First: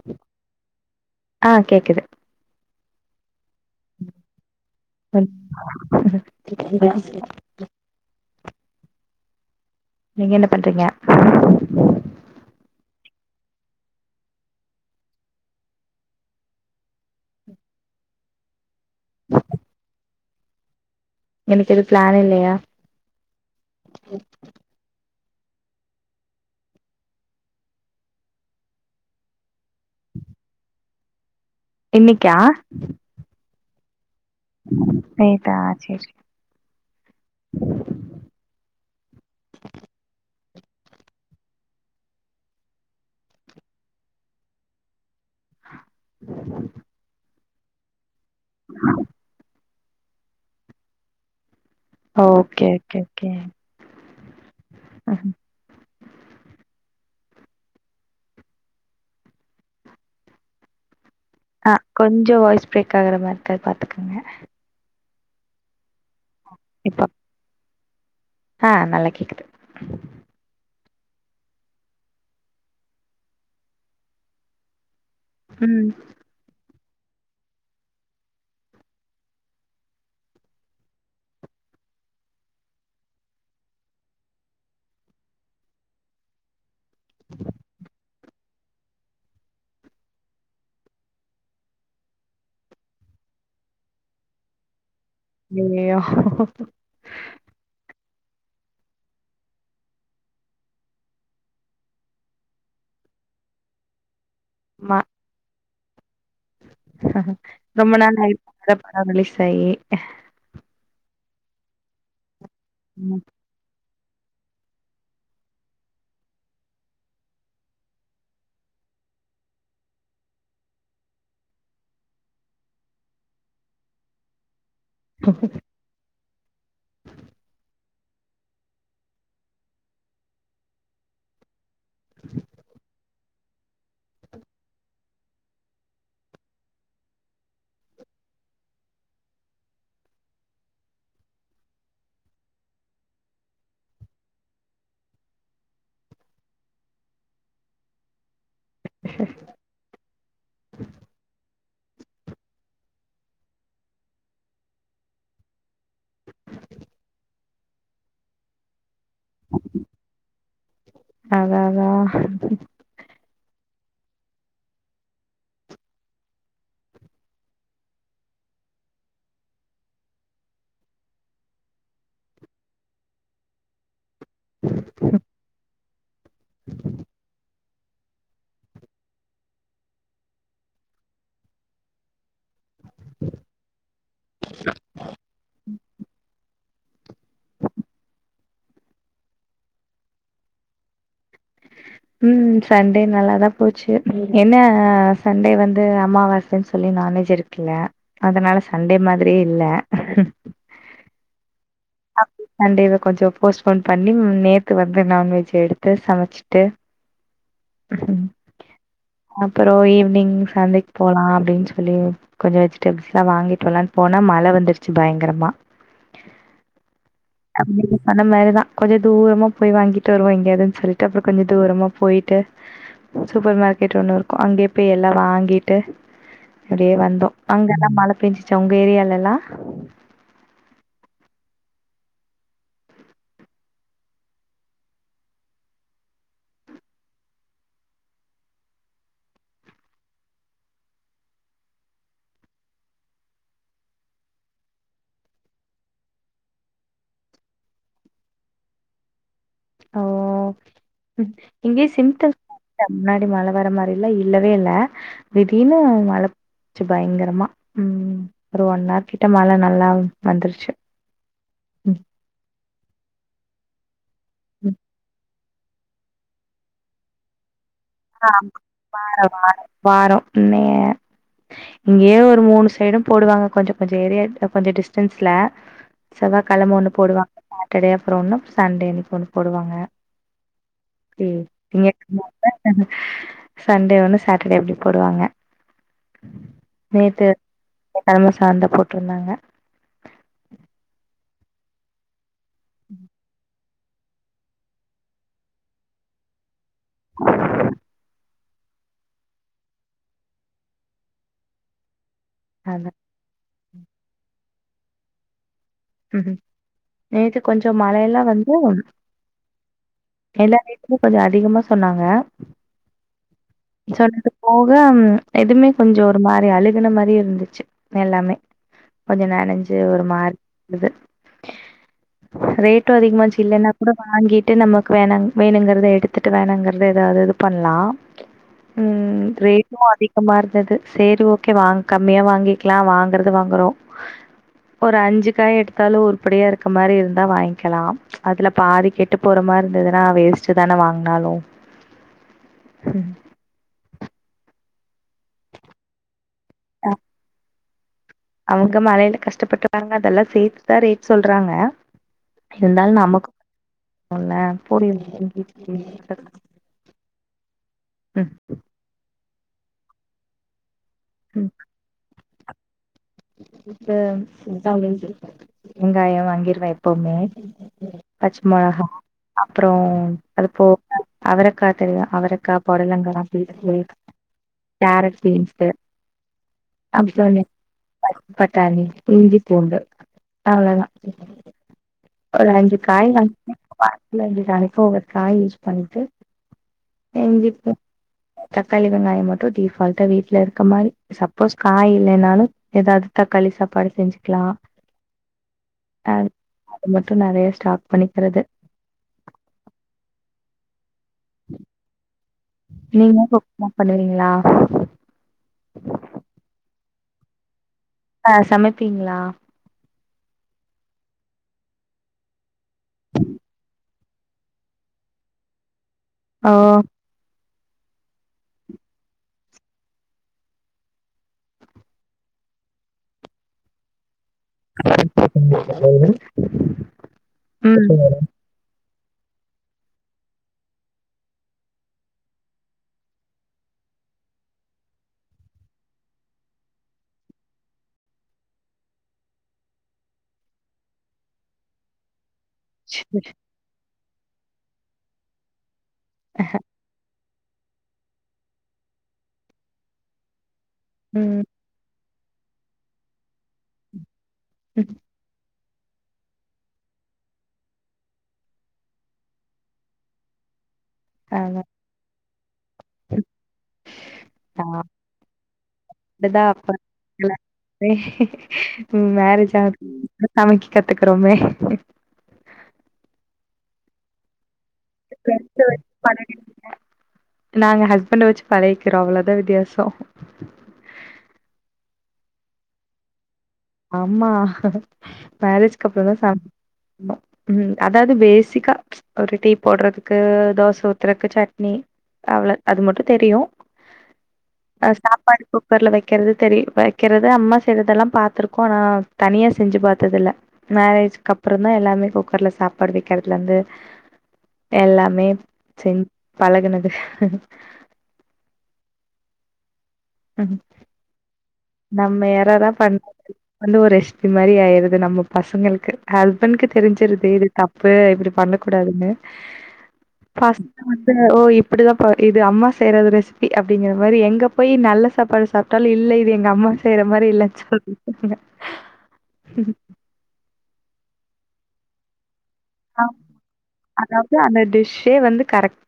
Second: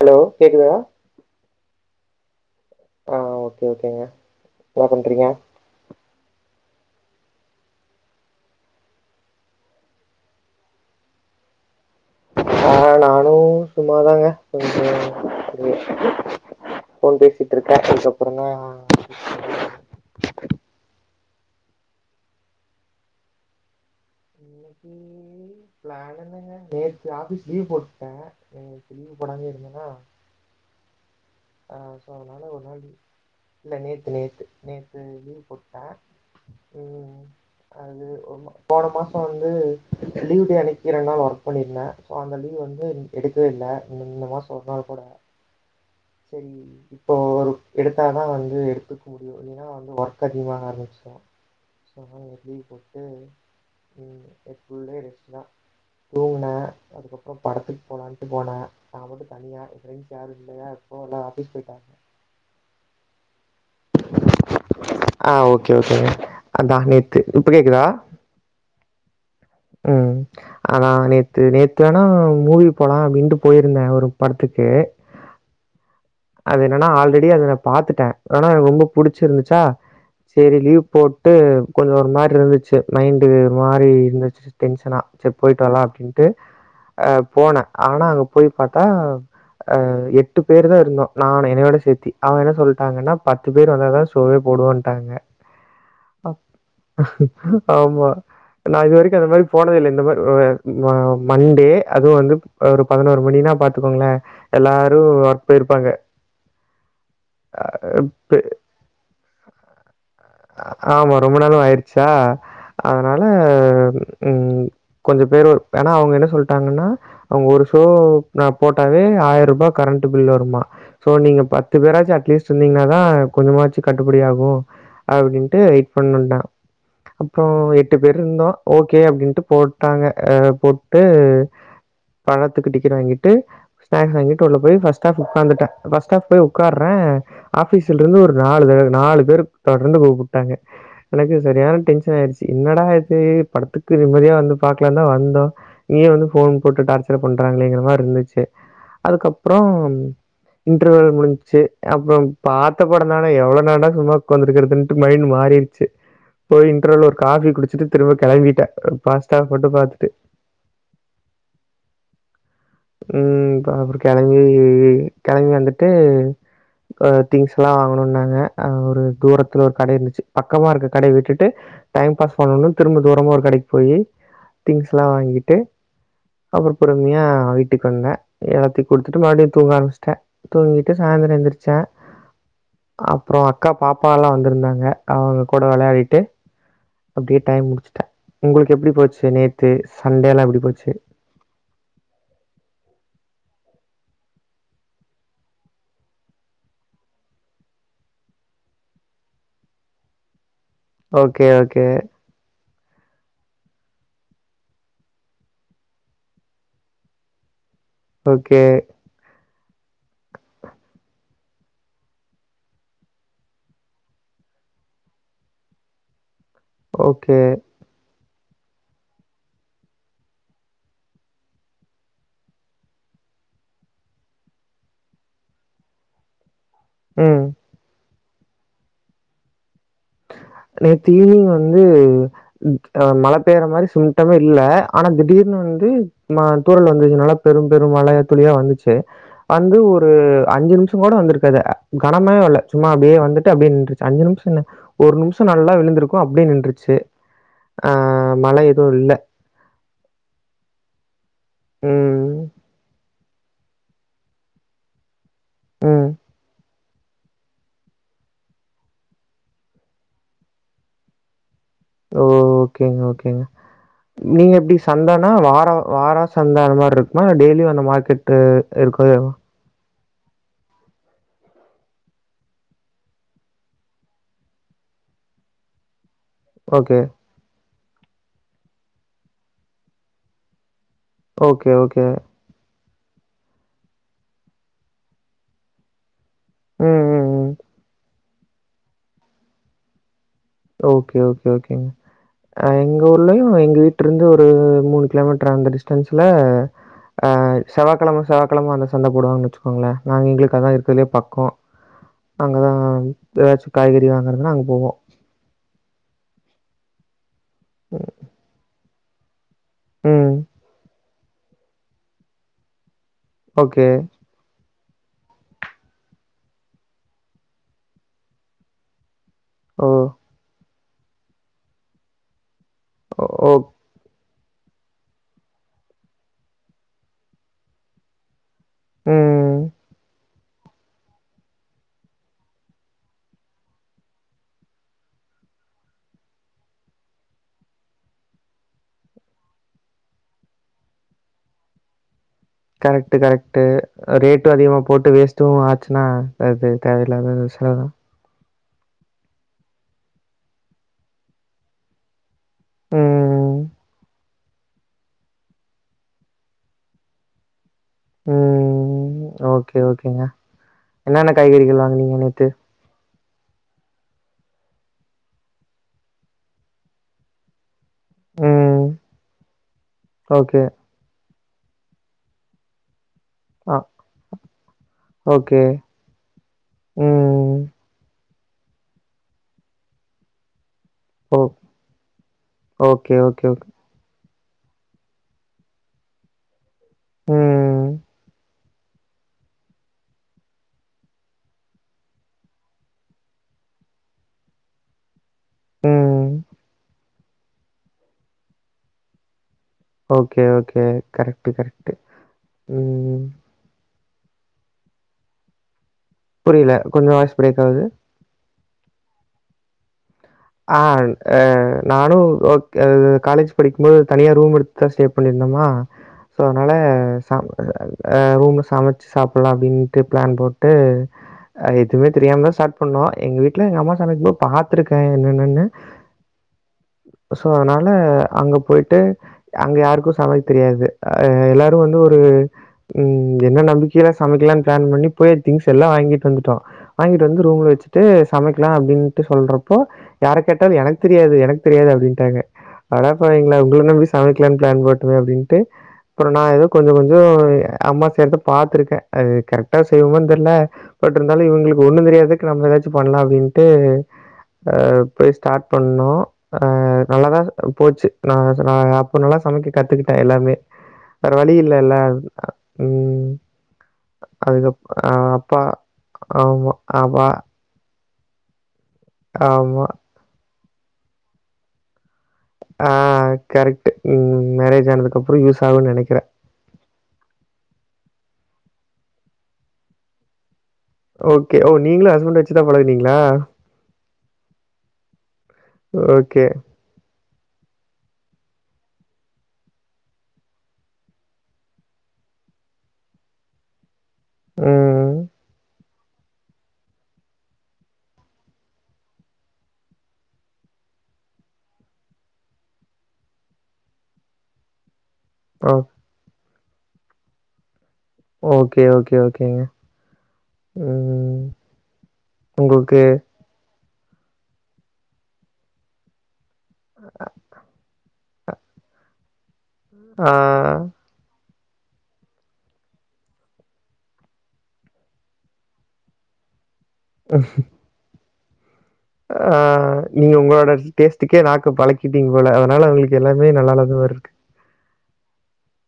Hello கேக்குதா ஆ கேக்குது ஆ ஓகே ஓகேங்க என்ன பண்றீங்க [unintelligible] நீங்க என்ன பண்றீங்க ஆ நானு சும்மாதாங்க கொஞ்ச ஃபோன் பேசிட்ருக்கே அதுக்கப்றொந்தா இன்னைக்கு எதும் ப்ளான் இல்லயா இன்னக்கி ப்ளான் என்னங்க நேத்து ஆஃபீஸ் லீவ் போட்டே இன்னக்கி லீவ் போடாமயே இருந்தேனா ஆ சோ இன்னைக்கா அதுனால ஒரு நாள் லீவ் இல்ல நேத்து நேத் து நேத்து லீவ் நேத்தா போட்டே சேரி உம் அது போன மாச வந்து லீவ் டே அனக் க்கி ரெண்டு நாள் ஒர்க் பண்ணிருந்தே சோ அந்த லீவ் வந்து எடுக்கவே இல்ல இந்த மாசொ ஒரு நாள் போடுவே செரி இப்போ ஒரு எடுத் தா தா வந்து எடுத்துக் முடியு இல்லனா வந் ஒர்க் அதிகமா வேற இருன்ச்சு சேரினு லீவ் ஓகே ஓகே போட்டு ஓகே ஃபுல் டே ரெஸ்ட்டு தா தூங்குனே அதுக்கப் ப படத்துக் போலான்ட்டு போனே நா மட்டு தனியா ஃப்ரெண்ட்ஸ் யாரு இல்லயா போல அஹ் கொஞ்ச வாய்ஸ் பிரேக் ஆகுற மாரி க்கா பாத்துக்குங்க ஆஹ் ஓகே ஓகே அதா நேத்து இப்ப கேக்தா [inaudible] ஆஹ் நல்லா கேக்குது உம் அதா நேத்து நேத்துவேணா மூவி போலா அப்டின்ட்டு போய்ருந்தே ஒரு படத்துக்கு உம் அது என்னன்னா ஆல்ரெடி அத பாத்துட்டேன் ஆனா என ரொம்ப புடிச்சுருந்துச்சா சேரி லீவ் போட்டு கொஞ்ச ஒர் மார்ருந்துச்சு மைன்டு ஒரு மாரி இருந் டென்ஷனா ச்சர் போய்ட்டு வரலா அப்டின்ட்டு அஹ் போன ஆனா அங் போய் பாத்தா ஆஹ் எட்டு பேர் தா இருந்தோ நானே எனயொட சேத்தி அவ என்ன சொல்டாங்கன்னா பத்து பேர் வந்த தா ஷோவே போடுவோன்டாங்க ஐயயோ ஆமா நா இதுவரி ட இது மாரி போனதே இல்ல இந்த மார் மண்டே அதுவு வந்து ஒரு பதினோர் மணினா பாத்துக்கோங்களே ஆமா எல்லாரு ஒர்க் போயிர் ப்பாங்க ரொம்ப நாள் நை பட ரிலீஸ்சாயி ஆமா. ரொம்ப நாளும் ஆய்டுச்சா அதனால உம் கொஞ்ச பேர் ஒரு வேனா அவுங்கன்ன சொல்டாங்கன்னா அவுங்க ஒருஷோ நா போட்டாவே ஆய்ரூபா கரண்ட் பில் வருமா சோ நீங்க பத்து பேராச்சு அட்லீஸ்ட் இருந்தீங்கன்னா தா கொஞ்சமாச்சு கட்டுப்படி ஆகு அப்டின்ட்டு வெயிட் பண்ணுன்டா அப்புற எ ட்டு பேருந்தோ ஓகே அப்டின்டு போட்டாங்க அஹ் போட்டு படத்துக்கு டிக்கட் வாங்கி ட்டு ஸ்நாக்ஸ் வாங்கிட்டு உள்ள போய் ஃபர்ஸ்ட் ஆஃப் உக்காந்துட்ட ஃபர்ஸ்ட் ஆஃப் போய் உக்கார்ரே ஆப்பிஸ்லருந்து ஒரு நாலு தடவ ஒரு நாலு பேர் தொடர்ந்து கூப்புடாங்க எனக்கு சரியான டென்ஷன் ஆய்ருச்சு என்னடா இது படத்துக்கு நிம்மதியா வந்து பாக்லானா வந்தோ இங்கயு வந்து போன் போட்டு டார்ச்சர் பண்றாங்களேங்கற மாரிருந்துச்சு அதுக்கப்பறம் இன்டர்வல் முடிஞ்ச்சு அப்பறம் பாத்த படதானே எவ்ள நேர சும்மா உக்காந்துக்கறதுன்ட்டு மைண்ட் மாறிருச்சு போய் இன்டர்வல் ஒரு காஃபி குடிச்சுட்டு திரும்ப கெளம்பிட்ட பஸ்ட் ஆஃப் மட்டு பாத்துட்டு அதா அதா உம் அப்புறம் கெளம்பி கெளம்பி வந்துட்டு திங்ஸ் எல்லாம் வாங்கணும்ன்னாங்க ஆஹ் ஒரு தூரத்துல ஒரு கட இருந்துச்சு பக்கமா இருக்க கடய விட்டுட்டு டைம் பாஸ் பண்ணனுனு திரும்ப தூரமா ஒரு கடைக்கு போயி திங்ஸ் எல்லாம் வாங்கிட்டு அப்புறம் பொறுமையா வீட் கட்டிட்டு இருந்தேன் எல்லாத்தையும் குடுத்துட்டு மறுபடியும் தூங்க ஆரம்பிச்சுட்டேன் தூங்கிட்டு சாயந்தரம் எந்திரிச்சேன் அப்புறம் அக்கா பாப்பா எல்லாம் வந்திருந்தாங்க அவங்க கூட விளையாடிட்டு அப்படி டைம் முடிச்சுட்ட உங்களுக்கு எப்படி போச்சு நேத்து சண்டே எல்லாம் எப்படி போச்சு உம் சண்டே நல்லாதான் போச்சு என்ன சண்டே வந்து அமாவாசைன்னு சொல்லி நான்வெஜ் எடுக்கல அதனால சண்டே மாதிரியே இல்ல ஓக்கே தோ கே சண்டே இத கொஞ்சோ போஸ்ட்போன் பண்ணி நேத்து வந்து நான்வெஜ் எடுத்து சமைச்சிட்டு ஓக்கே அப்புறம் ஈவினிங் சந்தைக்கு போலாம் அப்டின்னு சொல்லி கொஞ்சோ வெஜிடபிள்ஸ் எல்லாம் வாங்கிட்டு வரலான்னு போனா மழ வந்துருச்சு பயங்கரமா ஓக்கே அந்த மாதிரிதான் கொஞ்சோ தூரமா போய் வாங்கிட்டு வருவோம் எங்கையாதுனு சொல்லிட்டு அப்புறம் கொஞ்சோ தூரமா போயிட்டு சூப்பர் மார்க்கெட் ஒண்ணு இருக்கும் அங்கேயே போய் எல்லாம் வாங்கிட்டு அப்படியே வந்தோம் ம் அங்க தான் மழ பெஞ்சுச்சா உங்க ஏரியால எல்லாம் நேத்து ஈவினிங் வந்து ஆஹ் மழ பெய்யுற மாதிரி சிம்டமே இல்ல ஆனா திடீர்னு வந்து தூரல் வந்துச்சு நல்லா பெரும் பெரும் மழ துளியா வந்துச்சு வந்து ஒரு அஞ்சு நிமிஷம் கூட வந்திருக்காது கனமான மழ சும்மா அப்படியே வந்துட்டு அப்படியே நின்றுச்சு அஞ்சு நிமிஷம் ஒரு நிமிஷம் நல்லா விழுந்திருக்கும் அப்டியே நின்றுச்சு அஹ் மழை எதுவும் இல்ல ஓ உம் இங்கே சிம்ட ம். முன்னாடி மழ வர மாதிரி இல்ல இல்லவே இல்ல திடீர்னு ம். மழ வந்திடிச்சு பயங்கரமா உம் ஒரு ஒன்னஆர் கிட்ட மழ நல்லா வந்துருச்சு ம் ஓக்கேங்க ஓக்கேங்க நீங்க ம் எப்படி சன்டேன்னா வார வாரா சண்ட அந்த மாதிரி இருக்குமா டெய்லி வந்த மார்க்கெட் இருக்க வாரம் இ இங்கேயே ஒரு மூணு சைடும் போடுவாங்க கொஞ்சோ கொஞ்சோ ஏரியா கொஞ்சோ டிஸ்டன்ஸ்ல செவாகிழம ஒண்ணு ஓகே. போடுவாங்க அப்புறம்னு சண்டே அன்னைக்கு ஒன்னு போடுவாங்க ஓகே, நீங்க ஓகே. சண்டே ஒண்ணு சாட்டர்டே அப்படி போடுவாங்க உம் உம் உம் நிரம சார்ந்த போட்டிருந்தாங்க ஓக்கே ஓக்கே ஓக்கேங்க எங்க ஊர்லயும் எங்க வீட்டு ருந்து ஒரு மூணு கிலோமீட்டர் அந்த டிஸ்டன்ஸ்ல ஆஹ் செவ்வா கிழம செவ்வா சனிக்கிழம அந்த சந்த போடுவாங்கன்னு வச்சுக்கோங்களேன் நாங்க எங்களுக்கு அதான் இருக்கிறதே பக்கோம் அங்கதான் அதா ஏதாச்சும் காய்கறி வாங்குறதுனா அங்க போவோம் [unintelligible] கொஞ்ச மழயெலாம் வந்து ம். [unintelligible] கொஞ்ச அதிகமா சொன்னாங்க ஓகே. சொல்லது போ [unintelligible] எதுமே கொஞ்ச ஒரு மாரி அழுகுன மாரி இருந்துச்சு எல்லாமே கொஞ்ச நனஞ்சு ஓ ஒரு மாரி இது ரேட் கூட்டோம் ஓ அதிகமான்சி ஓ இல்லன்னா கூட வாங்கிட் ட்டு நமக்கு வேண வேணுங்கறத எடுத்துட்டு வேணாங்குறத எதாது இது பண்ணலாம் உம் ம். ரேட்டும் அதிக இருந்தது சரி ஓகே வா கம்மியா வாங்கிக்கலாம் வாங்கறது வாங்குறோம் ஒரு அஞ்சு க்காய் எடுத்தாலும் உருப்படியா இருக்க மாரி இருந்தா வாங்கிக்கலாம் அதுல பாதி கெட்டு போற மாரி இருந்ததுன்னா வேஸ்ட் தானே வாங்கினாலும் கரெக்டு கரெக்டு ரேட்டு அதிகமா போட்டு வேஸ்ட்டும் ஆச்சுன்னா அது தேவலாததுஸ்க் [unintelligible] அவங்க மழயில கஷ்டப்பட்டுவாங்க அதெல்லாம் சேத்துதான் ரேட் சொல்றாங்க இருந்தாலும் நமக்கு ம். ல போடி உம் ம். ஓகே ஓகேங்க என்னென்ன காய்கறிகள் வாங்குனிங்க ட்டு இப்ப வெங்காயம் வாங்கிருவேன் எப்பவுமே பச்ச ம். மிளகா அப்பறம் அது ஓகே. போ அவரக்கா தெரியும் அவரக்கா பொடலங்க ஆ [unintelligible] கேரட் பீன்ஸ் ஓகே. அப்ப சொன் ம். பட்டானி இஞ்சி பூண்டு அவளதான் ஒ ஒரு அஞ்சு காய் [unintelligible] இல்ல அஞ்சு நாளைக்கு ஒவ்வொரு காய் யூஸ் பண்ணிட்டு இஞ்சி பூ உம் தக்காளி வெங்காயோ மட்டு டிஃபால்டா வீட்ல இருக்க மாரி சப்போஸ் காய் இல்லைன்னாலு ஏதாவது தக்காளி சாப்பாடு செஞ்சுக்கலா ஆஹ் ம். [unintelligible] க்கு நெறைய ஸ்டாப் பண்ணிக்கிறது ஓகே ஓகே கரெட்டு கரெட்டு உம் பண்ணறீங்களா இல்ல கொஞ்ச வாய்ஸ் பிரேக் ஆகுது ஆஹ் சமைப்பீங்களா ஆஹ் அஹ் நானு ஓ அ காலேஜ் படிக்கும்போது தனியா ரூம் எடுத்துதா ஸ்டே பண்ணிருந்தோமா சோ ஓ அதனால ச ஆ ஆ ரூம்ல சமைச்சு சாப்டலா அப்டின்ட்டு பிளான் போட்டு அ எதுவுமே தெரியாமதா ஸ்டார்ட் பண்ணோ எங்க வீட்ல எங்க அம்மா சமைக்கும்போ பாத்ருக்கே என்ன என்னன்னு சோ அதனால ம் அங்க போ போய்ட்டு அங்க யாருக்கு சமைக்க தெரியாது ஆ எல்லாரு வந்து ஒரு ம் என்ன நம்பிக்கையில சமைக்கலாம்னு பிளான் பண்ணி போய் திங்ஸ் எல்லாம் வாங்கிட்டு வந்துட்டோ வாங்கிட்டு வந்து ரூம்ல வச்சுட்டு சமைக்கலா அப்டின்ட்டு சொல்றப் போ யார கேட்டாலு எனக்கு தெரியாது எனக்கு தெரியாது அப்டின்ட்டாங்க அடப்பாவிங்களா உங்க நம்பி செ சமைக்கிலான் பிளான் போட்டமே அப்டின்னுட்டு அப்புறோ நா ஏதோ கொஞ்ச கொஞ்சோ து அம்மா செய்றத பாத்ருக்கே அது கரெக்டா செய்வோமானு தெர்ல பட் இருந்தாலு ம் இவங்களுக்கு ஒண்ணுந் தெரியாது இதுக்கு நம்ம ஏதாச்சு பண்லா அப்டின்ட்டு அ ம் அப்டியே ஸ்டாட் பண்ணோ ஆஹ் நல்லாதா போச்சு நா ச நா அப்ப நல்லா சமைக்க கத்துக்கிட்டே எல்லாமே வேற வழி அதா இல்லல்ல உம் அதுக்கு அப் அப்பா அப்டிதா ஆமா ஆமா [inaudible] உம் மேரேஜ் ஆ ஆமா. சமைக்க கத்துக்றோமே ஆஹ் கரெக்ட் உம் மேரேஜ் ஜு ஆனதுக்கு அப்புறோ யூஸ் ஆகும்னு நெனைக்கிறே பண்ட வச்சு பழகிக்கிறோ அவ்ளோதா வித்தியாசோ ஓகே ஓ நீங்களு ஹஸ்பண்ட வச்சுதா பழகுனீங்களா ஆமா மேரேஜ்க அப்புறம் தான் சாப்ப ஓகே. உஹம் அதாவது பேசிக்கா ஒரு டீ போடுறதுக்கு தோசை ஊத்துறதுக்கு சட்னி அவ்வளவு அது மட்டும் தெரியும் அ ம். சாப்பாடு குக்கர்ல வை கேள்தெரி வைக்கிறது அம்மா செய்ல்றதெல்லாம் பாார்த்திக் ஆனா தனியா செஞ்சு பார்த்தது இல்ல மேரேஜக்கு அப்புறம் தான் எல்லாமே குக்கர்ல சாப்பாடு வைக்கிறதுல இருந்து எல்லாமே ஆஹ் பழகனது ஓகே ஓகே ஓகேங்க உம் ம். நம ஏறெல்லாம் பண் உங்களுக்கு வந்து ஒருஊஷ [unintelligible] ஸ்பின்மாதிரி ஆயது நம்ம பசங்களுக்கு ஹெ உனக்கு தெரிஞ்சிருது இது தப்பு இப்படி பண்ண கூடாதுங்க ஆ பாஸ்ட்டா வந்த ஓய் அப்படிதான்பா இது அம்மா செய்யற ரெசிபி அப்படிங்கிற மாதிரி எங்க போய் நல்ல சாப்பாடு சாப்பிட்டாலும் இல்லை இது எங்க அம்மா செய்ற மாதிரி இல்லா சொல்லுங்க ஆஹ் நீங்க உங்களோட டேஸ்ட்கே நாக்க பழக்கிட்டீங்க போல அதனால ஆமா. அவங்களுக்கு எல்லாமே நல்லாத மாதிரி இருக்கு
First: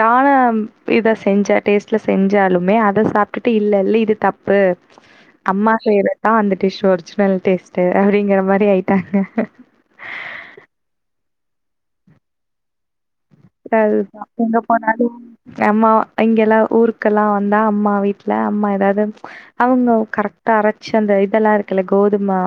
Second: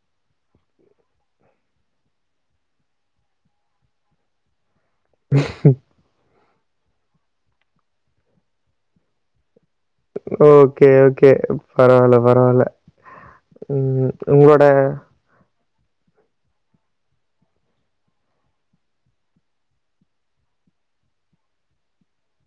தாளம் இத செஞ்ச டேஸ்ட்டில செஞ்சாலுமே அதை சாப்பிட்டுட்டு இல்லை இல்லை இது தப்பு அம்மா செய்றதான் வது டிஷ் ஒரிஜினல் டேஸ்ட் அப்படிங்கற மாதிரி ஆயிட்டாங்க ஓகே ஓகே பரவால்ல பரவால்ல அப்பா ம். எங்க உங்களோட போனாலும் [inaudible] என் அம்மா இங்க எல்லாம் ஊருக்கெல்லாம் வந்தா அம்மா வீட்டுல அம்மா ஏதாவது அவங்க கரெக்டா அரைச்சு அந்த இதெல்லாம் இருக்குல்ல கோதுமை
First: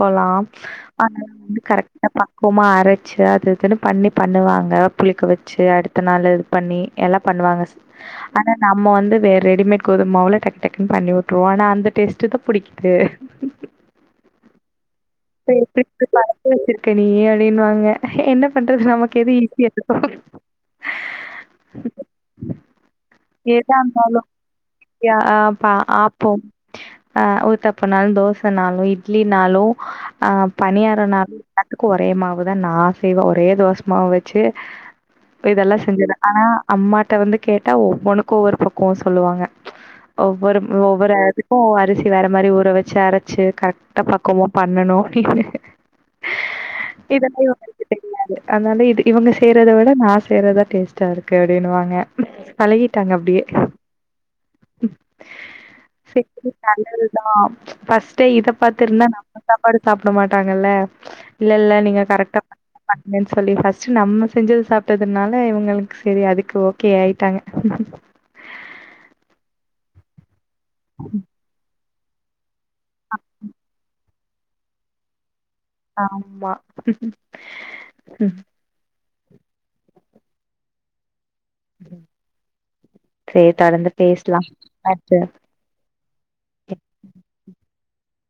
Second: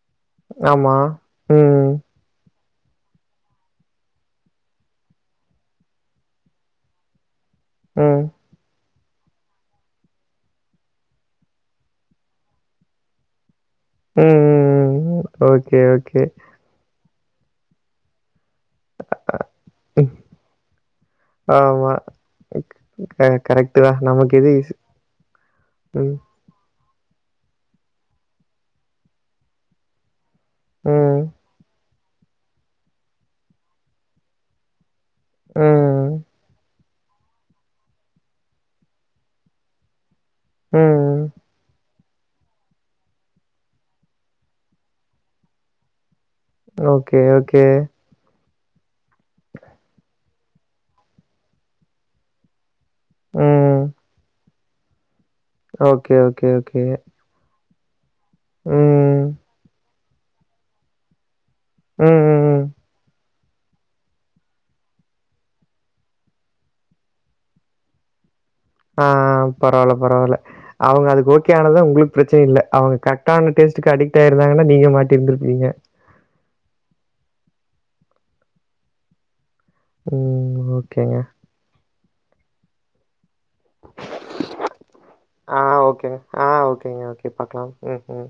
போலாம் ஆமா. ஆனா அங்க வந்து ம். கரெக்டா பக்குவமா வெச்சி அது இது பண்ணி பண்ணுவாங்க புளி வச்சு அடுத்த நாள் இது பண்ணி எல்ல பண்ணுவாங்க ம். ஆன ந நம்ம வந்து வேற ரெடிமேட் கோதுமவுல டக்கு டக்குன்னு பண்ணி விட்டுருோம் ஆனா அந்த டேஸ்ட்டு தான் பிடிக்குது உம் ஓகே ஓகே நீயா அப்படின்னு வாங்க என்ன பண்றது நமக்கு எதுஈசிய ம் ஹாமா கர எதா கரெக்ட் தான் இருந்தாலு நமக்கு எது ஈசி ம் ஹா உத்தபயினலோ தோசையினலோ இட்லியினலோ ஹா பனியாரம் ம். நா ஒரே மாவுதன் நா செய்வ ஒரே தோசமாவுவச்சு இதெல்லாம் ம். செஞ்து ஆனா அம்மா அத வந்து கேட்டா ஒவ்வொன்னுக்கும் ஒரு பக்குவம் சொல்லுவாங்க ஒவ்வொரு ஒவ்வொரு ம். அதுக்கும் அரிசி வேற மாரி ஊர வச்சி அரைச்சி கரெக்டா பக்குவமா பண்ணனும் அப்பிடின்னு ஓக்கே ஓக்கே அதுனால இது இவங்க செய்யறத விட நான் செய்றது டேஸ்ட்டா இருக்கு அப்பிடின்னுவாங்க பழகிட்டாங்க அப்பிடியே [unintelligible] ம். Okay, okay, okay. சேனல் தான் பஸ் அத்தை இத பாத்துருந்த ம். நம்ம சாப்பாடு சாப்பிடமாட்டங்கள்ல இல்ல இல்ல நீங்க ம். கரெக்டா ம். [unintelligible] சொல்லி ஃபஸ்ட்டு நம்ம செஞ்சது சாப்பிடதுனால இவங்களுக்கு சரி அதுக்கு ஓகே ஆயிட்டாங்க ஹா ஹா பரவல பரவல அவுங்க அதுக்கு ஓக்கேயானா தான் உங்களுக்கு பிரச்சயில்ல அவங்க கரெக்டான டேஸ்டு அடிக் இருந்தாங்கானா நீங்க மாட்டி இருந் ஆம்மா ம் ம் ம் ஓகேங்க உ [unintelligible] செ தொடர்ந்து பேசலாம் அடுத்து ஆ ம்ம்